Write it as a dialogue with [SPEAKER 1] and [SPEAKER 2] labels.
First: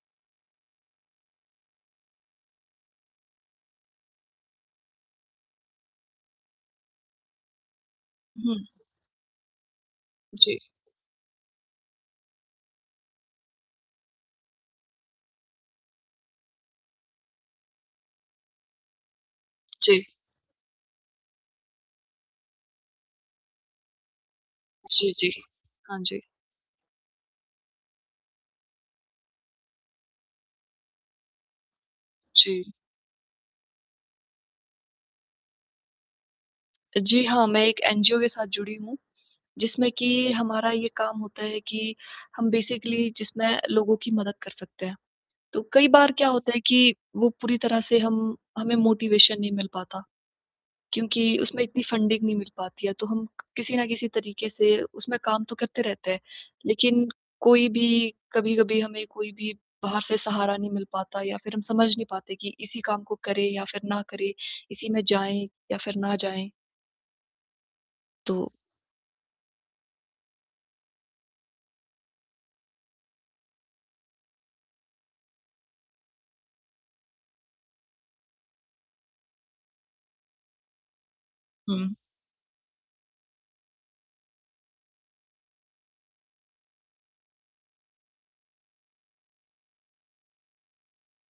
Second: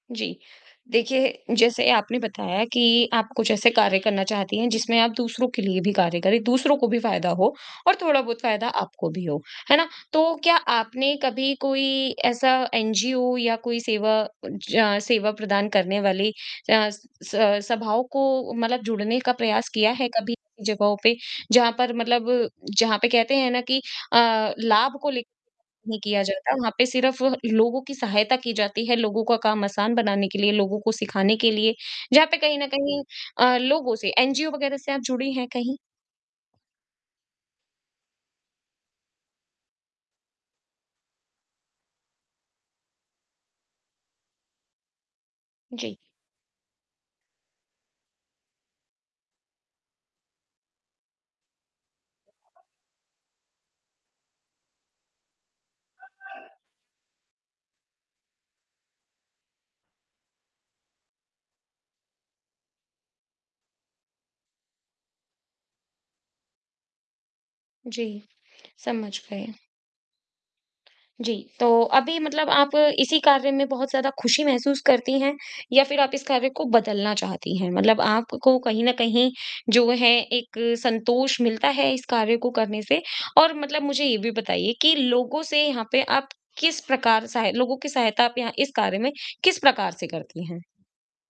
[SPEAKER 1] जी, देखिए जैसे आपने बताया कि आप कुछ ऐसे कार्य करना चाहती हैं जिसमें आप दूसरों के लिए भी कार्य करें, दूसरों को भी फायदा हो और थोड़ा बहुत
[SPEAKER 2] हुँ।
[SPEAKER 1] फायदा आपको भी हो। है ना? तो क्या
[SPEAKER 2] जी।
[SPEAKER 1] आपने कभी कोई ऐसा एनजीओ या कोई सेवा ज सेवा प्रदान करने वाली अ, स सभाओं को मतलब जुड़ने का प्रयास किया
[SPEAKER 2] जी।
[SPEAKER 1] है कभी जगहों पे जहाँ पर मतलब जहाँ पे कहते हैं ना कि अ, लाभ को
[SPEAKER 2] जी,
[SPEAKER 1] ले
[SPEAKER 2] जी।
[SPEAKER 1] ही
[SPEAKER 2] हाँ जी।
[SPEAKER 1] किया जाता वहाँ पे सिर्फ लोगों की सहायता की जाती है लोगों का काम आसान बनाने के लिए, लोगों को सिखाने के लिए जहाँ पे कहीं न
[SPEAKER 2] जी।
[SPEAKER 1] कहीं अ, लोगों से एनजीओ वगैरह से आप जुड़ी हैं कहीं?
[SPEAKER 2] जी हाँ, मैं एक एनजीओ के साथ जुड़ी हूँ जिसमें कि हमारा ये काम होता है कि हम बेसिकली जिसमें लोगों की मदद कर सकते हैं। तो कई
[SPEAKER 1] जी।
[SPEAKER 2] बार क्या होता है कि वो पूरी तरह से हम हमें मोटिवेशन नहीं मिल पाता। क्योंकि उसमें इतनी फंडिंग नहीं मिल पाती या तो हम किसी न किसी तरीके से उसमें काम तो करते रहते हैं लेकिन कोई भी कभी-कभी हमें कोई भी बाहर से सहारा नहीं मिल पाता या फिर हम समझ नहीं पाते कि इसी काम को करें या फिर ना करें? इसी में जाएँ या फिर ना जाएँ?
[SPEAKER 1] जी,
[SPEAKER 2] तो
[SPEAKER 1] समझ गई। जी, तो अभी मतलब आप इसी कार्य में बहुत ज़्यादा खुशी महसूस करती हैं या फिर आप इस कार्य को बदलना चाहती हैं? मतलब आपको कहीं न कहीं जो है एक संतोष मिलता
[SPEAKER 2] हुँ।
[SPEAKER 1] है इस कार्य को करने से और मतलब मुझे ये भी बताइए कि लोगों से यहाँ पे आप किस प्रकार सहाय लोगों की सहायता आप यहाँ इस कार्य में किस प्रकार से करती हैं?